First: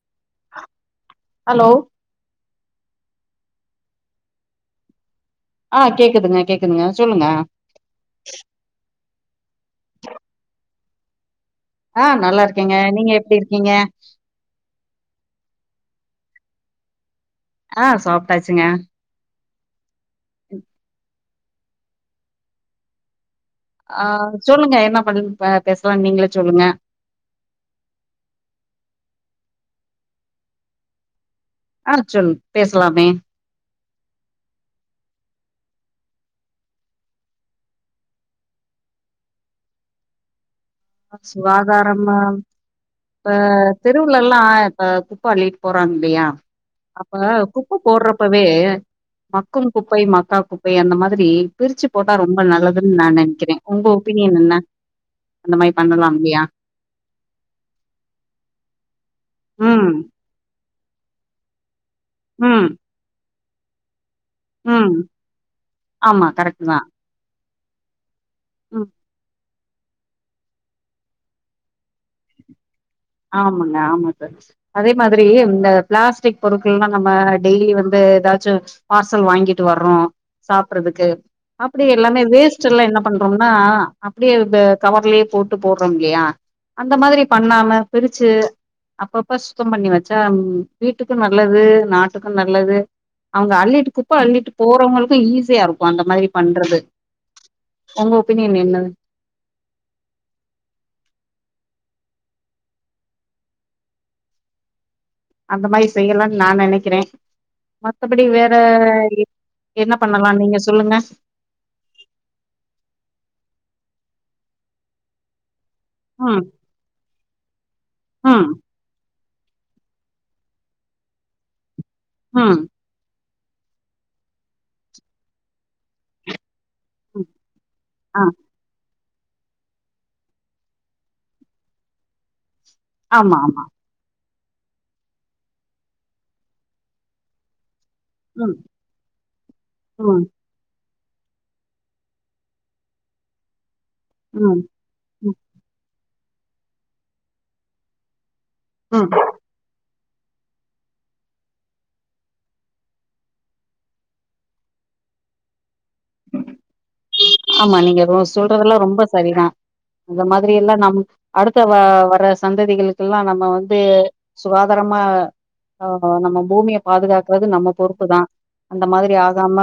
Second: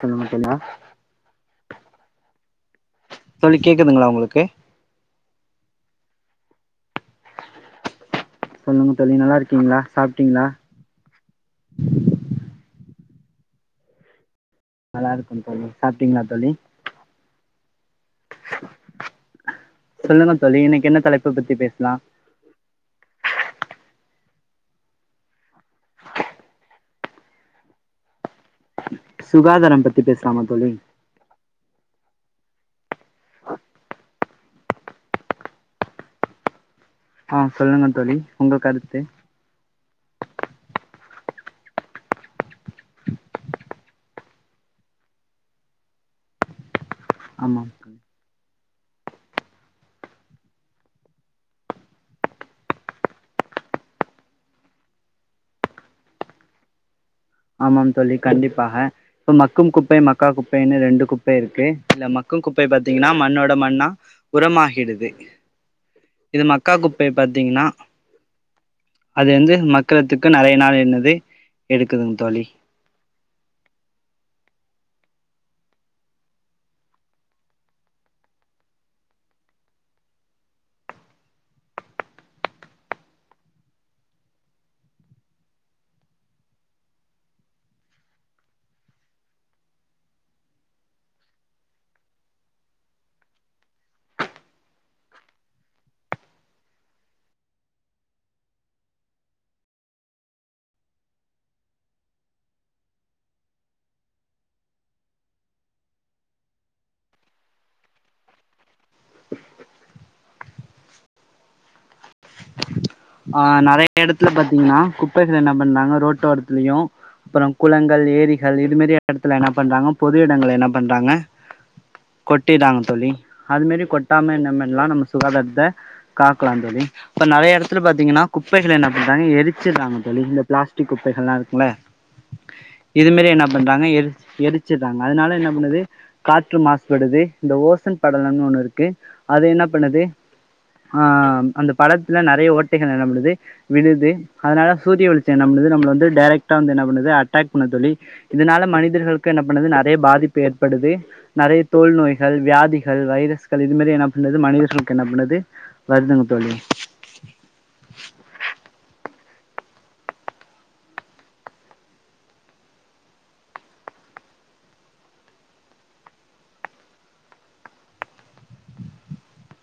சொல்ல மாட்டினா ஹலோ தோழி கேக்குதுங்ளா உங்களுக்கு ஆ கேக்குதுங்க கேக்குதுங்க சொல்லுங்க சொல்லுங்க தோழி நல்லாருக்கீங்ளா சாப்டிங்ளா ஆ நல்லாருக்கேங்க நீங்க எப்டி இருக்கீங்க நல்லாருக்கோம் தோழி சாப்டீங்ளா தோழி ஆ சாப்டாச்சுங்க சொல்லுங்க தோழி இன்னைக்கு என்ன தலைப்ப பத்தி பேசலா ஆ சொல்லுங்க என்ன பண் அ பேசலான்நீங்களே சொல்லுங்க சுகாதாரம் பத்தி பேசலாமா தோழி ஆ சொல் பேசலாமே ஆ சொல்லுங்க தோழி உங்க கருத்து சுகாதாரம்மு இப்ப தெருவுலல்லா இப்ப குப்ப அள்ளிட் போறாங்கல்லியா அப்ப ஆமாம் குப்ப போட்றப்பவே மக்கும் குப்பை மக்கா குப்பை அந்த மாதிரி பிரிச்சு போட்டா ரொம்ப நல்லதுன் நா நெனைக்கிறே உங்க ஒப்பீனியன் என்ன? இந்த மாரி பண்ணலாம் இல்லியா ஆமாம் தோழி கண்டிப்பாக இப்ப மக்கும் ம் குப்பை மக்கா குப்பைனு ரெண்டு குப் பை இருக்கு இல்ல மக்கும் குப்பை ம் பாத்தீங்கன்னா மண்ணோட மண்ணா ம் உரமாகிடுது ஆமா இது கரெக்ட் மக்கா தா கு ப்பைய பாத்தீங்னா ம் அது வந்து மக் குறதுக்கு நறைய நாள் என்னது எடுக்குதுங் தோழி ஆமாங்க ஆமாங்க அதே மாதிரி இந்த பிளாஸ்டிக் பொருட்கள்லா நம்ம டெய்லி வந்து எதாச்சு பார்சல் வாங்கிட்டு வர்றோ சாப்புறதுக்கு அப்டி எல்லாமே வேஸ்ட்டெல்லா என்ன பண்றோம்னா அப்டியே கவர்லயே போட்டு போட்றோம் இல்லயா அந்த மாதிரி பண்ணாம பிரிச்சு அப்பப்ப சுத்தம் பண்ணி வச்சா வீட்டுக்கு நல்லது நாட்டுக்கு நல்லது அவுங்க அள்ளிட்டு குப்ப அள்ளிட்டு போறவுஙளுக்கு ஈஸியா இருக்கு‌ அந்த மாதிரி பண்றது உங்க ஒப்பீனியன் என்ன அந்த மாரி செய்யலான் நா நெனக்கிறே மத்தபடி வேற என்ன பண்ணலா நீங்க சொல்லுங்க ஆ நெறைய எடத்துல பாத்தீங்னா கு குப்பைகள் என்ன பண்ணாங்க ம் ரோட்டோரத்துலயு அப்ரோ குளங்கள் ம் ஏரிகள் இதுமாரி எடத்துல என்ன பண்றாங்க பொது எடங்கல என்ன பண்றாங்க ம். கொட்டிறாங்க தோழி அது மெரி கொட்டாம என்னமல்லா நம்ம சுகாதாரத்த காக்கலா தோழி இப்ப ம். நறைய எடத் ஆ. பாத்தீங்கன்னா குப்பைகள் என்ன பண்றாங்க எரிச்சிருறாங்க தோழி இந்த பிளாஸ்டிக் குப்பைகள்ல்லா இருக்குள இது மாரி ஆமா, என்ன ஆமா. பண்றாங்க எரிச் எரிச்சடுறாங்க அதனால என்ன பண்ணுது காற்று மாசுபடுது இந்த ஓசன் படலனு ம். ஒண்ணு இருக்கு அது என்ன பண்ணுது ம். ஆ அந்த படத்துல நெறைய ஓட்டைகள் [unintelligible] படுது விழுது ம். அதனால சூரிய வெளிச்சோ ம். என்ன பண்ணுது நம்மள வந்து டைரக வந்து என்ன பண்ணது அட்டாக் பண்ணுது தோழி இதனால ம். மனிதர்களுக்கு என்ன பண்ணது நெறைய பாதிப்பு ஏற்படுது நறைய தோல் நோய்கள் வியாதிகள் வைரஸ்கள் இது மாதிரி என்ன பண்ணது மனிதர்களுக்கு என்ன பண்ணுது வர்துங்க தோழி ஆமா நீங்க [unintelligible] சொல்றதுல்லா ரொம்ப சரிதா அந்த மாதிரி எல்லா நம் அடுத்த வ வர சந்ததிகளுக்குல்லா நம்ம வந்து சுகாதாரமா ஆ நம்ம பூமிய பாதுகாக்குறது நம்ம பொறுப்பு தா அந்த மாதிரி ஆகாம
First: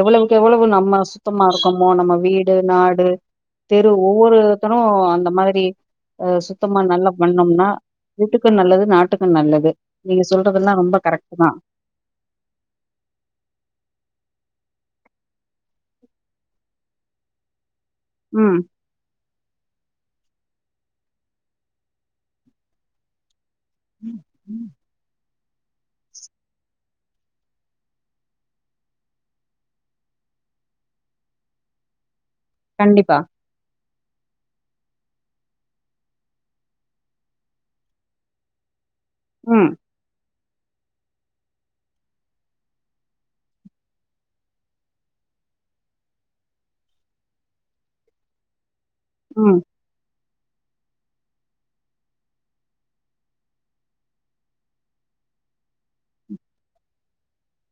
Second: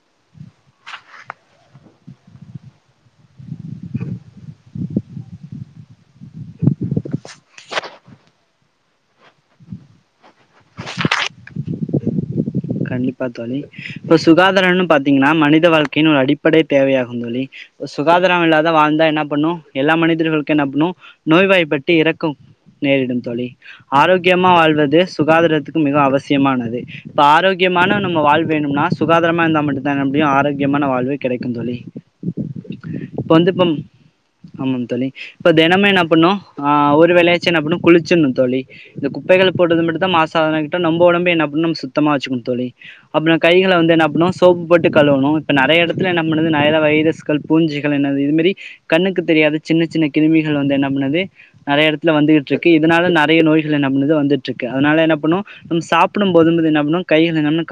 எவ்வளவுக்கு எவ்வளவு நம்ம சுத்தமா இருக் கமோ நம்ம வீடு நாடு தெரு ஒவ்வொருத்தனு அந்த மாதிரி ஆ சுத்தமா நல்ல பண்ணேம்னா வீட்டுக்கு நல்லது நாட்டுக்கு நல்லது நீங்க சொல்றதுல்லா ரொம்ப கரெக்ட் தா கன்டிப்பா தோழி இப்ப சுகாதாரம்னு பாத்தீங்கன்னா மனித வாழ்க்கையின் ஒரு அடிப்படை தேவையாகு தோழி சுகாதார ம். இல்லாத வாழ்ந்தா என்னா பண்ணு எல்லா மனிதர்களுக்கு என்ன பண்ணு நோய்வாய்ப்பட்டு இறக்கு நேரிடு தோழி ஆரோக்கியமா வாழ்வது சுகாதாரத்துக்கு மிக அவசியமானது இப்ப ஆரோக் முக்கியமான நம்ம வாழ் வேணும்னா சுகாதாரமா இருந்தா மட்டு தா என்ன அப்டியு ஆரோக்கியமான வாழ்வை கெடைக்கு தோழி கண்டிப்பா. இப்ப வந்து இப்போ ஆமாதோழி இப்ப தெனமு என்ன பண்ணு ஆ ஒரு வேளையாச்சு என்னப்பண்ணு குளிச்சிட்டு தோழி இந்த குப்பைகள் ம் போட்டது மட்டுதா மாசுகுதா கேட்ட நம்ம ஒடம்பியு என்ன பண்ணு நம்ம சுத்தமா வச்சுணு தோழி அப்றோ கைகள வந்து என்ன பண்ணு சோப்பு போட்டு கழுவணு இப்ப நறைய எடத்துல என்ன பண்ணுது நறைய வைரஸ் கள் புஞ்சிக்க என்னது இது மாரி கண்ணுக்கு ம் தெரியாத சின்ன சின்ன கிருமிகள் வந்து என்ன பண்ணுது நெறைய எடத்துல வந்துகிட்டு இருக்கு இதனால நறைய நோய்கள் பண்ணுது வந்துட்டு இருக்கு அதனால என்ன பண்ணு நம்ம சாப்புடு போது [unintelligible] என்ன கைகள நம்ம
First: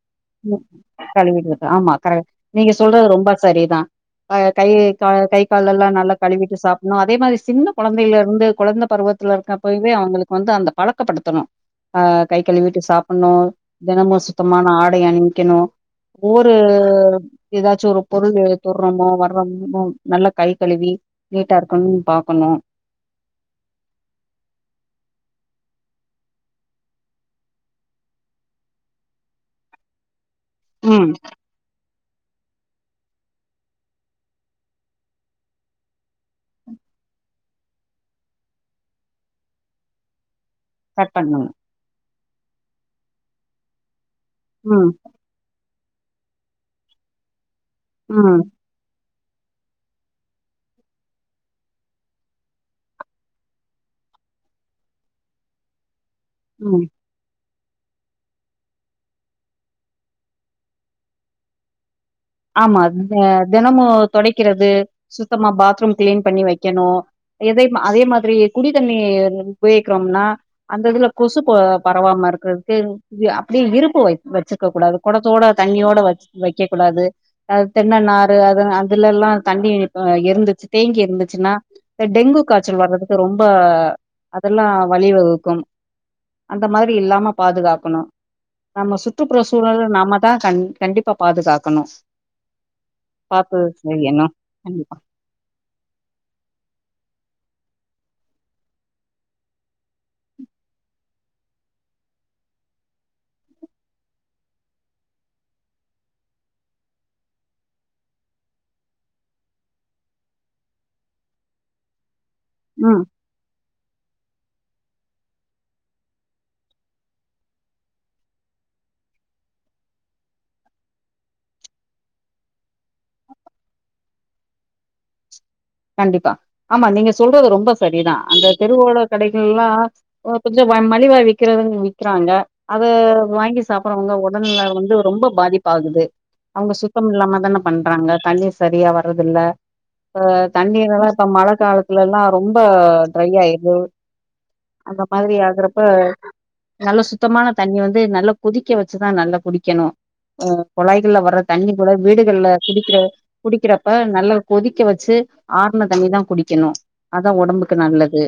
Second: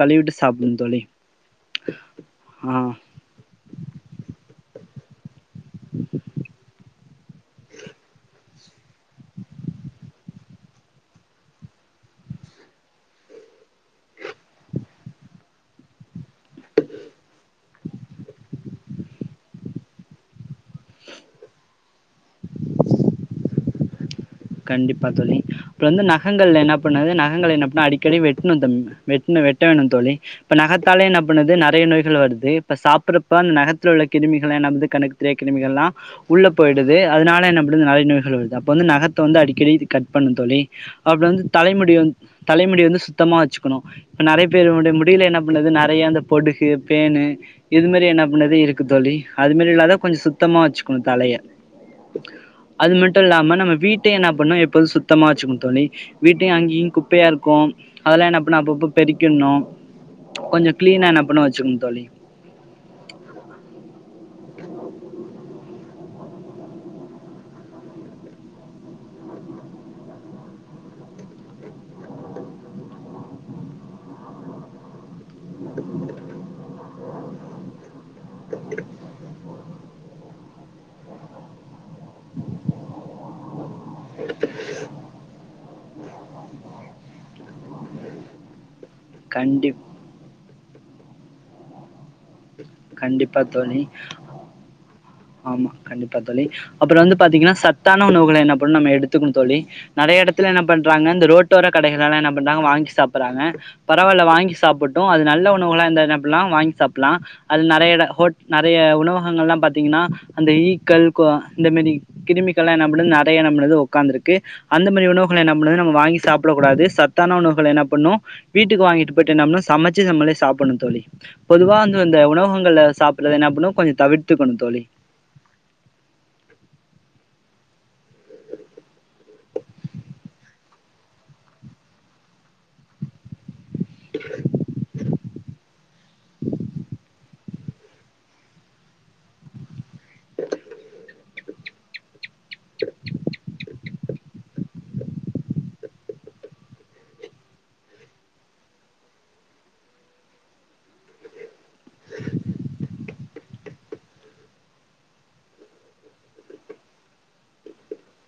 [unintelligible] ஆமா கரெ நீங்க ஆ சொல்றது ரொம்ப சரிதா ஆ கையி கா கை கால் எல்லா நல்லா கழுவிட்டு சாப்ட்ணு அதே மாதிரி சின்ன கொழந்தைகளிருந்து கொழந்தை பருவத் [unintelligible] இப்பவோ அவுங்களுக்கு வந்து அந்த பழக்கப்படுத்தணு அ கை கழு வீட்டு சாப்பட்ணு தினம சுத்தமான ஆட அணிக்கணு ஊர்ரு ஏதாச்சு ஒரு பொருளு தோட்றோமோ வர்றோமமோ நல்லா கை கழுவி நீட்டா இருக்கணு பாக் கண்டிப்பா தோழி அப்றோ வந்து நகங்கல என்ன பண்ணாது நகைங்கள் என்ன பண்ணா அடிக்கடி வெட்னு தம் வெட்னு வேணு தோழி இப்ப நகத்தாலே ம் என்ன பண்ணுது நெறைய நோய்கள் வர்து இப்ப சாப்ட்டறப்ப அந்த நகரத்து உள்ள கிருமிகள்ல்ல என்னபண்ணுது வந்து கண்ணுக்கு தெரியாது கிருமிகள் எல்லா உள்ள போய்டுது அதனால என்ன பண்ணுது நெரைய நோய்கள் வருது அப்ப வந்து நக த்த வந்து அடிக்கடி கட்டு பண்ணு தோழி கட் அப்பறோ வந்து பண்ணுங்க தலைமுடி வந்து தலைமுடி வந்து சுத்தமா வச்சுக்கணு இப்ப நெறைய ம் பேருடைய முடியில என்ன பண்ணது நறைய அந்த பொடுகு பேனு இது மெரி என்ன ம் பண்ணது இருக்கு தோழி அதுமாரி இல்லாத கொஞ்சொ சுத்தமா வச்சுக்கணும் தலைய அது மட்டு இல்லாம நம்ம வீட் டயு என்ன பண்ணு எப்போவு சுத்தமா வச்சுக்கணு தோழி வீட்டையு ம் அங்கேயு குப் பையா இருக்கு அதெல்லா என்ன பண்ணு அப்பப்ப பெறிக்கிர்ணு கொஞ்சொ கிளீனா என்ன பண்ண வச்சுக்கோங் தோழி ஆமா த தெனமு தொடைக்கிறது சுத்தமா பாத்ரூம் கிளீன் பண்ணி வைக்கணு எதையும் அதே மாதிரி குடிதண்ணி உபயோக்கிறோனா அந்த இதுல கொசுக்க பரவாம இருக்கறதுக்கு அப்டியே இருப்பு வைக் வச்சிருக்க கூடாது கொடத்தோட தண்ணியோட வைக் வைக்க கூடாது அது தென்ன நாறு அது அதுலல்லா தண்ணி அ இருந்துச்சு தேங்கி இருந்துச்சுன்னா இந்த டெங்கு காய்ச்சல் வர்றதுக்கு ரொம்ப அதுல்லா வழிவகுக்கும் அந்த மாரி இல்லாம பாதுகாக்கணு நம்ம சுற்றுப்புற கண்டிப் சூழல நாம்மதா கண் கண்டிப் பா பாதுகாக்கணு கண்டிப்பா காக்வோம் தோழி [unintelligible] கண்டிப்பா ஆமா கண்டிப்பா தோழி அப்பறோ வந்து பார்த்தீங்கன்னா சத்தான உணவுகள என்ன பண்ணும் எடுத்துக்கண் தோழி நெறைய எடத்துல என்ன பண்றாங்க இந்த ரோட்டோர கடைகளெல்லா என்ன பண்றாங்க வாங்கி சாப்புறாங்க பரவால்ல வாங்கி சாப்புட்டு அது நல்ல உணவுகளா இருந்தா அப்டினா வாங்கி சாப்புலா அது நெறையட ஹோட் நெறைய உணவகங்கள்லாம் பாத் தீங்கன்னா அந்த ஈக்கள் கொ இந்த மாரி கிருமிகள்லா என்னா ம் பண்து நெறைய நம்மள உக்காந்து இருக்கு அந்த மாரி உணவுகள்ல என்ன பண்ணும் நம்ம வாங்கி சாப்புடக் கூடாது சத்தான உணவுகள் என்ன பண்ணு வீட்டுக்கு வாங்கிட்டு போயிட்டு நம்ம சமைச்சு நம்மளே சாப்டணு தோழி பொதுவா வந்து இந்த உணவகங்கள் சாப்புடுறது என்னா பண்ணு கொஞ்சொ தவிர்த்துக்கணு தோழி கண்டிப்பா ஆமா நீங்க சொல்றது ரொம்ப சரிதா அந்த தெருவோட கடைகள்லா ஓ கொஞ்சொ வ மலிவா விக்கிறவங்க விக்கிறாங்க அத வாங்கி சாப்புறவங்க உடல்நில வந்து ரொம்ப பாதி ப்பாகுது அவங்க சுத்தம் இல்லாம தானே பண்றாங்க தண்ணி சரியா வர்றதுல்ல ஆ தண்ணீர் எல்லா இப்ப மழ காலத்துலல்லா ரொம்ப ட்ரை ஆயிடுது அந்த மாரி ஆகுறப்ப நல்ல சுத்தமான தண்ணி வந்து நல்லா கொதிக்க வச்சுதா நல்லா குடிக்கணு அ குழாய்கள்ல வர்ற தண்ணி கூட வீடுகள்ல குடிக்கிற குடிக்கறப்ப நல்லா கொதிக்க வச்சு ஆறுண தண்ணி தா குடிக்கணு அதா ஓடம்புக்கு நல்லது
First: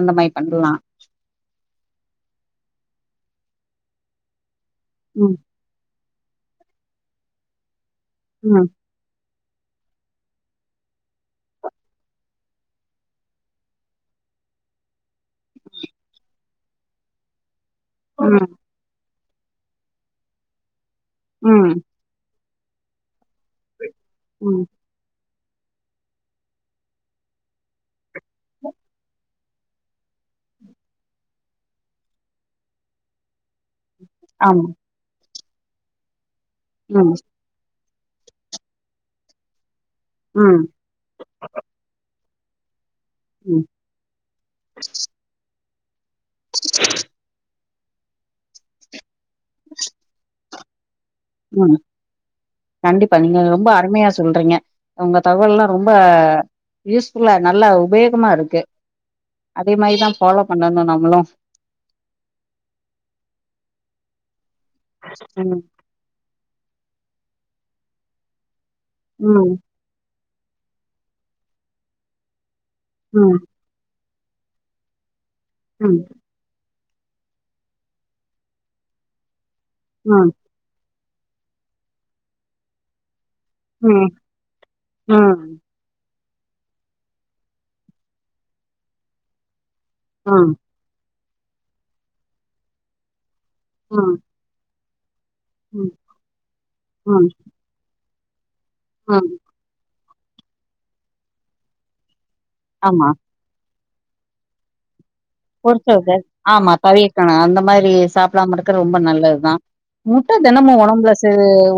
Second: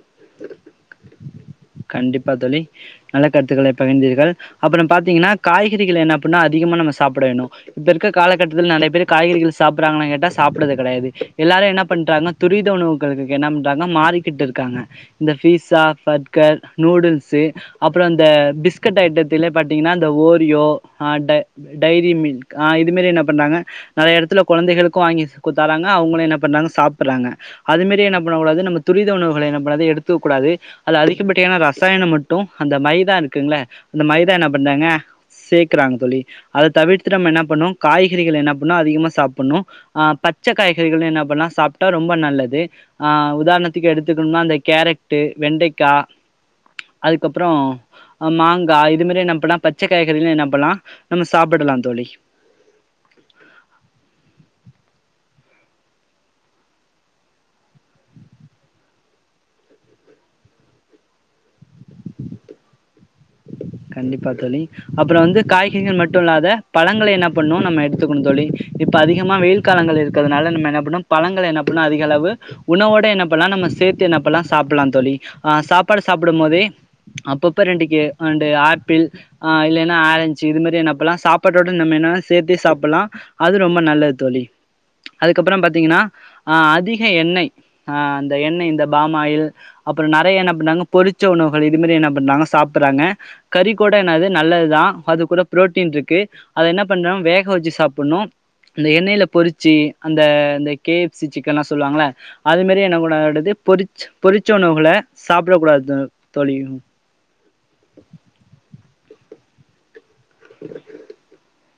அந்த மாரி பண்ணலா கண்டிப்பா தோழி நல்ல கருத்துக்களை பகிர்ந்தீர்கள் அப்பறோ பாத்தீங்கன்னா ம் காய்கறிகள் என்ன பண்ணு அதிகமா நம்ம சாப்ட வேணு இப்ப இருக்க ம் காலகட்டத்துல நெறைய பேரு காய்கறிகள் சாப்புறாங்களான் கேட்டா சாப்டது கெடையாது எல்லாரு என்ன பண்றாங்க துரித உணவுகளுக்கு என்ன பண்றாங்கனா மாறி க்கிட்டுருக்காங்க இந்த பீஸா பர் க்கர் நூடுல்ஸ் அப்பறோ அந்த ம் பிஸ்கட் ஐட்டத்தில பாத்தீங்கன்னா அந்த ஓரியோ ஆ ட ம் டைரி மில்க் ஆ இது மாதி என்ன பண்றாங்க நெறைய இடத்துல ம் கொழந்தைகளுக் கு வாங்கி குடுத்தாராங்க அவங்களு என்ன பண்றாங்க சாப்புடுறாங்க அதுமாரி என்ன பண்ண கூடாது நம்ம துரித உணவுகள என்ன பண்ணாது எடுத்துக கூடாது அதுல அதிக படியான்னா ரசாயனோ மட்டோ அந்த மைதா இருக்குங்களா அந்த மைதா என்ன ஆமா பண்தாங்க சேக்கறாங்க தோழி அத தவிர்த்துட்டு ம் நம்ம என்ன பண்ணு காய்கறிகள் என்ன பண்ணு அதிகமா சாப்பணு ஆ பச்ச ம் காய்கறிகள் என்னா பண்ணா சாப்ட்டா ரொம்ப நல்லது ஆ ம் உதாரணத்துக்கு எடுத்துக்கணுனா அந்த கேரட்டு, வெண்டைக்கா அதுக்கப்புறோ அ மாங்கா இது மாரி என்ன பண்லா பச்ச காய்கறிகள என்ன பண்லா நம்ம ம் சாப்புடலாந் தோழி கண்டிப்பா நீங்க ரொம்ப அருமையா சொல்றீங்க உங்க தகவல்லா ரொம்ப யூஸ்ஃபுல்லா நல்லா உபயோகமா இருக்கு அதே மாதா ஃபாலோ பண்ணணு நம்மளு கண்டிப்பா தோழி அப்புறோ வந்து ம் காய்கறிகள் மட்டு இல்லாத பழங்களை என்னா பண்ணு நம்ம எடுத்துக்குணு தோழி இப்போ அதிகமா ம் வெயில் காலங்கள் இரு க்கதனால நம்ம என்ன பண்ணு பழங்கள என்ன பண்ணு அதிக அளவு உணவோட என்ன ம் பண்லா நம்ம சேத் து என்னா பண்லா சாப்பிலா தோழி அ ம் சாப்பாடு சாப்பிடும்மோதே அப்பப்ப ரெண்டு கே அ ண்டு ஆப்பிள் அ இல்லேனா ம் ஆரஞ்சு இது மாரி என்னா பண்லா சாப் பாடோட நம்ம என்னா சேத்தே சாப்பில்லா அது ரொம்ப ம் நல்லது தோழி அதுக்கப்புறோ ம் பாத் தீங்கனா அ அதிக எண்ணெய் அ அந்த எண்ணெய் இந்த பாமாயில் அப்புறோ நறைய என்ன ம் பண்றாங்க பொறிச்ச உணவுகள் இது மாரி என்ன பண்றாங்க சாப்பிறாங்க கறி கூட ம் என்னது நல்லதுதா அது கூட ம் புரோட்டீன்ட்ருக்கு அத என்ன பண்ணோ ம் வேக வெச்சு சாப்பிண்ணு அந்த எண்ணெயில ம் பொறிச்சு அந்த அந்த கே எஃப் சி சிக்கன்லா சொல்வாங்கள அது மாரி என்ன ஆமா பண்ணுவாங்க அடுத்து பொறிச் பொறிச்ச உணவுகள சாப்பிடக் கூடாது பொரிச்சதுத தோழி ஆமா தவிக்கணு அந்த மாரி சாப்பிடாம இருக்க ரொம்ப நல்லத்தா முட்ட தினமு ஒடம்புல சே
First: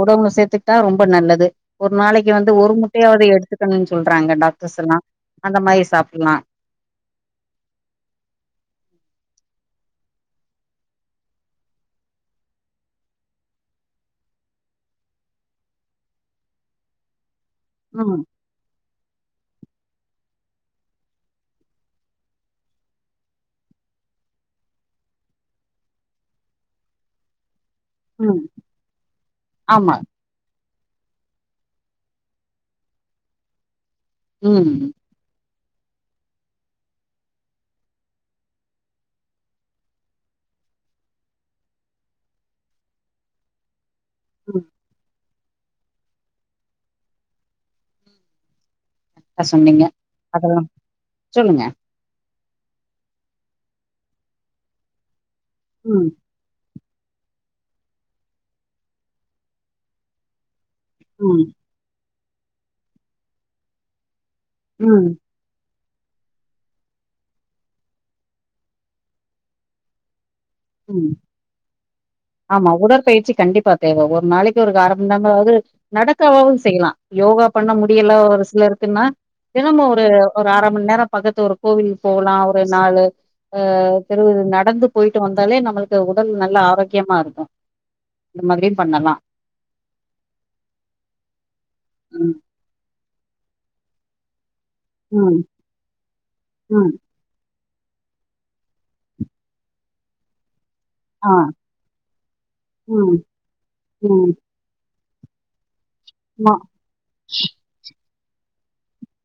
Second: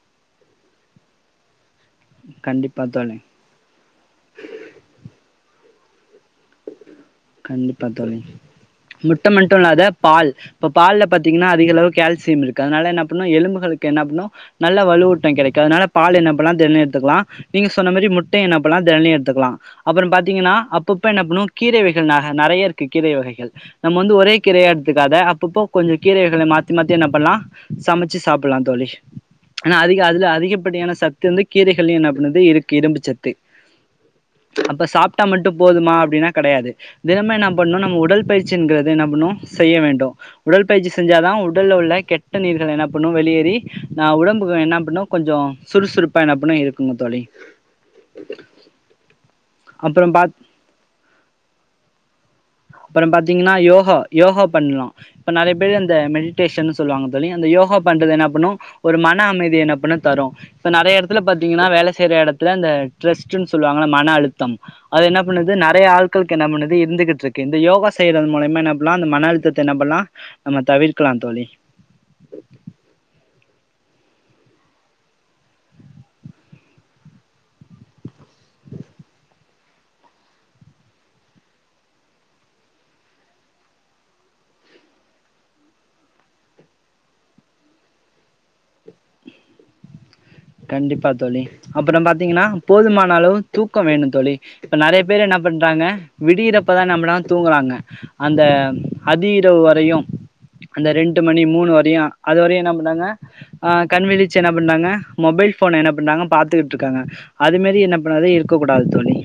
ஒடம்புல சேத்துக்கிட்டா ரொம்ப நல்லது ஒரு நாளைக்கு வந்து ஒரு கண்டிப்பா தோழி முட்டையாவது எடுத்துக்கணுன் சொல்றாங்க டாக்டர்ஸ் எல்லா அந்த மாரி சாப்பில்லா கண்டிப்பா தோழி முட்ட மட்டு இல்லாத பால் இப்ப பால்ல பாத்தீங்கன்னா அதிகளவு கால்சியம் இருக்கு அதனால என்ன பண்ணு எலும்புகளுக்கு என்ன பண்ணு நல்ல வலுவூட்டோ கெடைக்கு அதனால பால் எண்ண பண்லா தெனோ எட்த்துக்லா நீங்க சொன்ன மாரி ம் முட்ட என்னப்பண்லா தெனியு எட்த்துக்குலா அப்புறோ பாத்தீங்கன்னா அப்பப் ப்ப என்ன பண்ணு கீரை வகைகள் நக நறைய இருக்கு கீரை வகைகள் நம்ம வந்து ஒரே கீரையா எடுத்துக்காத அப்பப்போ கொஞ்சோ கீரைகளை மாத்தி மாத்தி என்ன பண்லா சமச்சு ம் சாப்பில்லா தோழி ஏனா ஆமா அதிக அதுல அதிகப்படியான சத் து வந்து கீரைகள்யு என்னாப்பண்ணுது இருக்கு இரும்புச்சத்து அப்ப ம் சாப்ட்டா மட்டு போதுமா அப்டினா கெடையாது தினமு என்ன பண்ணு நம்ம உடல் பயிற்சிங்கறத என்ன பண்ணு செய்ய வேண்டும் உடல் பயிற்சி செஞ்சாதா உடல்ல உள்ள கெட்ட நீர்கள் என்ன பண்ணு வெளியேறி நா உடம்புக்கு ம் என்ன பண்ணு கொஞ்சோ சுறுசுறுப்பா என்ன பண்ணு இருக்குங்க தோழி அ சொன்னீங்க அப்புறம் பாத் அதெல்லா சொல்லுங்க அப்புறம் பாத்தீங்கன்னா யோகா பண்லா இப்ப நறைய இந்த ம் மெடி டேஷன்னு சொல்லுவாங்க தோழி அந்த யோகா பண்றது என்ன பண்ணு ஒரு மன அமைதி என்ன பண்ணு தரு இப்ப நறைய எடத்துல ம் பாத்தீங்கன்னா வேல செய்ற எடத்துல இந்த ட்ரஸ்ட்டுன் சொல்லுவாங்கல மன அழுத்தம் அது ம் என்ன பண்ணு து நறைய ஆள்களுக்கு என்ன பண்ணுது இருந்துகிட்ருக் கு இந்த யோகா செய்யறது மூலியமா என்ன பண்லா இந்த மன அழுத்தத்த என்ன பண்லா நம்ம ம் தவிர்கலா தோழி ஆமா உடற்பயிற்சி கண்டிப்பா தேவ ஒரு நாளைக்கு ஒரு க அரமண்நேரமாவது நடக்கவாவு செய்யலா யோகா பண்ண முடியல ஒரு சிலருக்குன்னா தினமு ஒரு ஒரு அர மண் நேர பக்கத்து ஒரு கோவில் போகலா ஒரு நாலு ஆ தெருவுரு நடந்து போய்ட்டு வந்தாலே நம்மளுக்கு உடல் நல்ல ஆரோக் கியமா இருக்கு இந்த மாதிரியு பண்ணலா கண்டிப்பா தோழி அப்புறம் ம் பாத்தீங்கனா போதுமான அளவு தூக்கோ வேணு தோழி இப்ப நறைய பேரு என்ன ம் பண்றாங்க விடியிறப்பதா ம் நம்மளா தூங்குறாங்க அந்த அதிஇரவு வரையு அந்த ரெண்டு ஆ மணி மூணு வரையு அதுவரையு என்ன பண்றாங்க ம் ஆ ம் கண்விழிச்சு என்ன பண்ணாங்க மொபைல் ஃபோன என்ன பண்றாங்க மா பாத்துக்கிட்ருக்காங்க அதுமாரி என்ன பண்ணறது இருக்ககூடாது தோழி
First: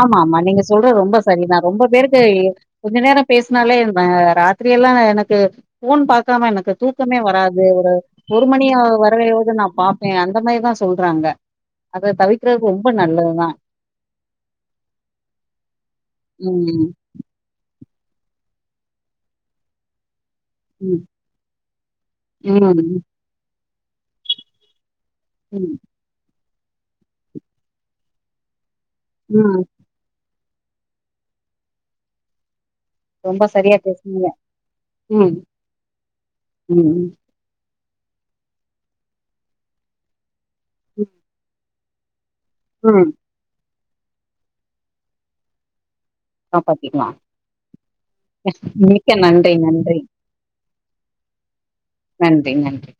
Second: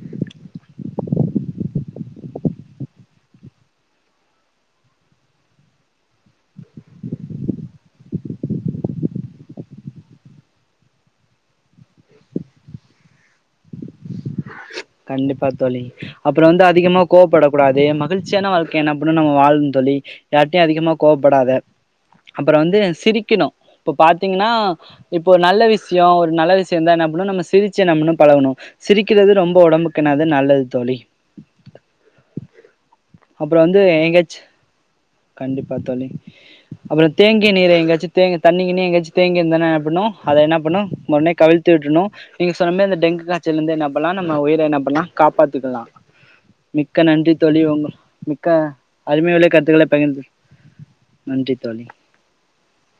ஆமா ஆமா நீங்க சொல்றது ரொம்ப சரிதா ரொம்ப பேருக்கு கொஞ்ச நேர பேஸ்னாலே அ ராத்திரியெல்லா எனக்கு போன் பாக்காம எனக்கு தூக்கமே வராது ஒரு ஒரு மணி ஆவரவேது நா பாப்பேன் அந்த மாரிதா சொல்றங்க அத தவிக்கறது ரொம்ப நல்லதுதா கண்டிப்பா தோழி அப்றம் வந்து ம் அதிகமா கோவப்பட கூடாது மகிழ்ச்சியான வாழ்க்கை என்ன பன்னுநம்ம வாழ்னும் தோழி யாருட்டயு அதிகமா ம் கோவப்படாத அப்றம் வந்து ம் சிரிக்கணும் இப்ப பாத்தீங்கன்னா இப்போ ஒரு நல்ல ம் விஷயம் ஒரு நல்ல விஷயம்ணா வந்தா என்ன பன்னனு நம்ம சிரிச்ச எண்ண பன்னு பழகணும் சிரிக்கறது ரொம்ப ம் ஒடம்புக்கு னது நல்லது தோழி ரொம்ப அப்றம் சரியா வந்து பேசுனீங்க எங்கயாச்சும் ம் கண்டிப்பா தோழி ம் அப்றம் தேங்கிய நீரை எங்கயாச்சும் தேங்க் தண்ணிக்கிண்ணி எங்கயாச்சும் தேங்க இருந்தா என்ன பண்ணும் அதை என்ன பண்ணும் ம் உடனே கவிழ்த்து விட்ருணும் நீங்க சொன்ன மாரி ம் டெங்கு காய்ச்சல் இருந்து என்ன பண்லா நம்ம உயிர என்ன பண்லா காப்பாத்திக்கலாம் காப்பாத்திக்கலா மிக்க நன்றி தோழி ரொம்ப மிக்க நன்றி நன்றி பகிர்ந்து நன்றி தோழி நன்றி நன்றி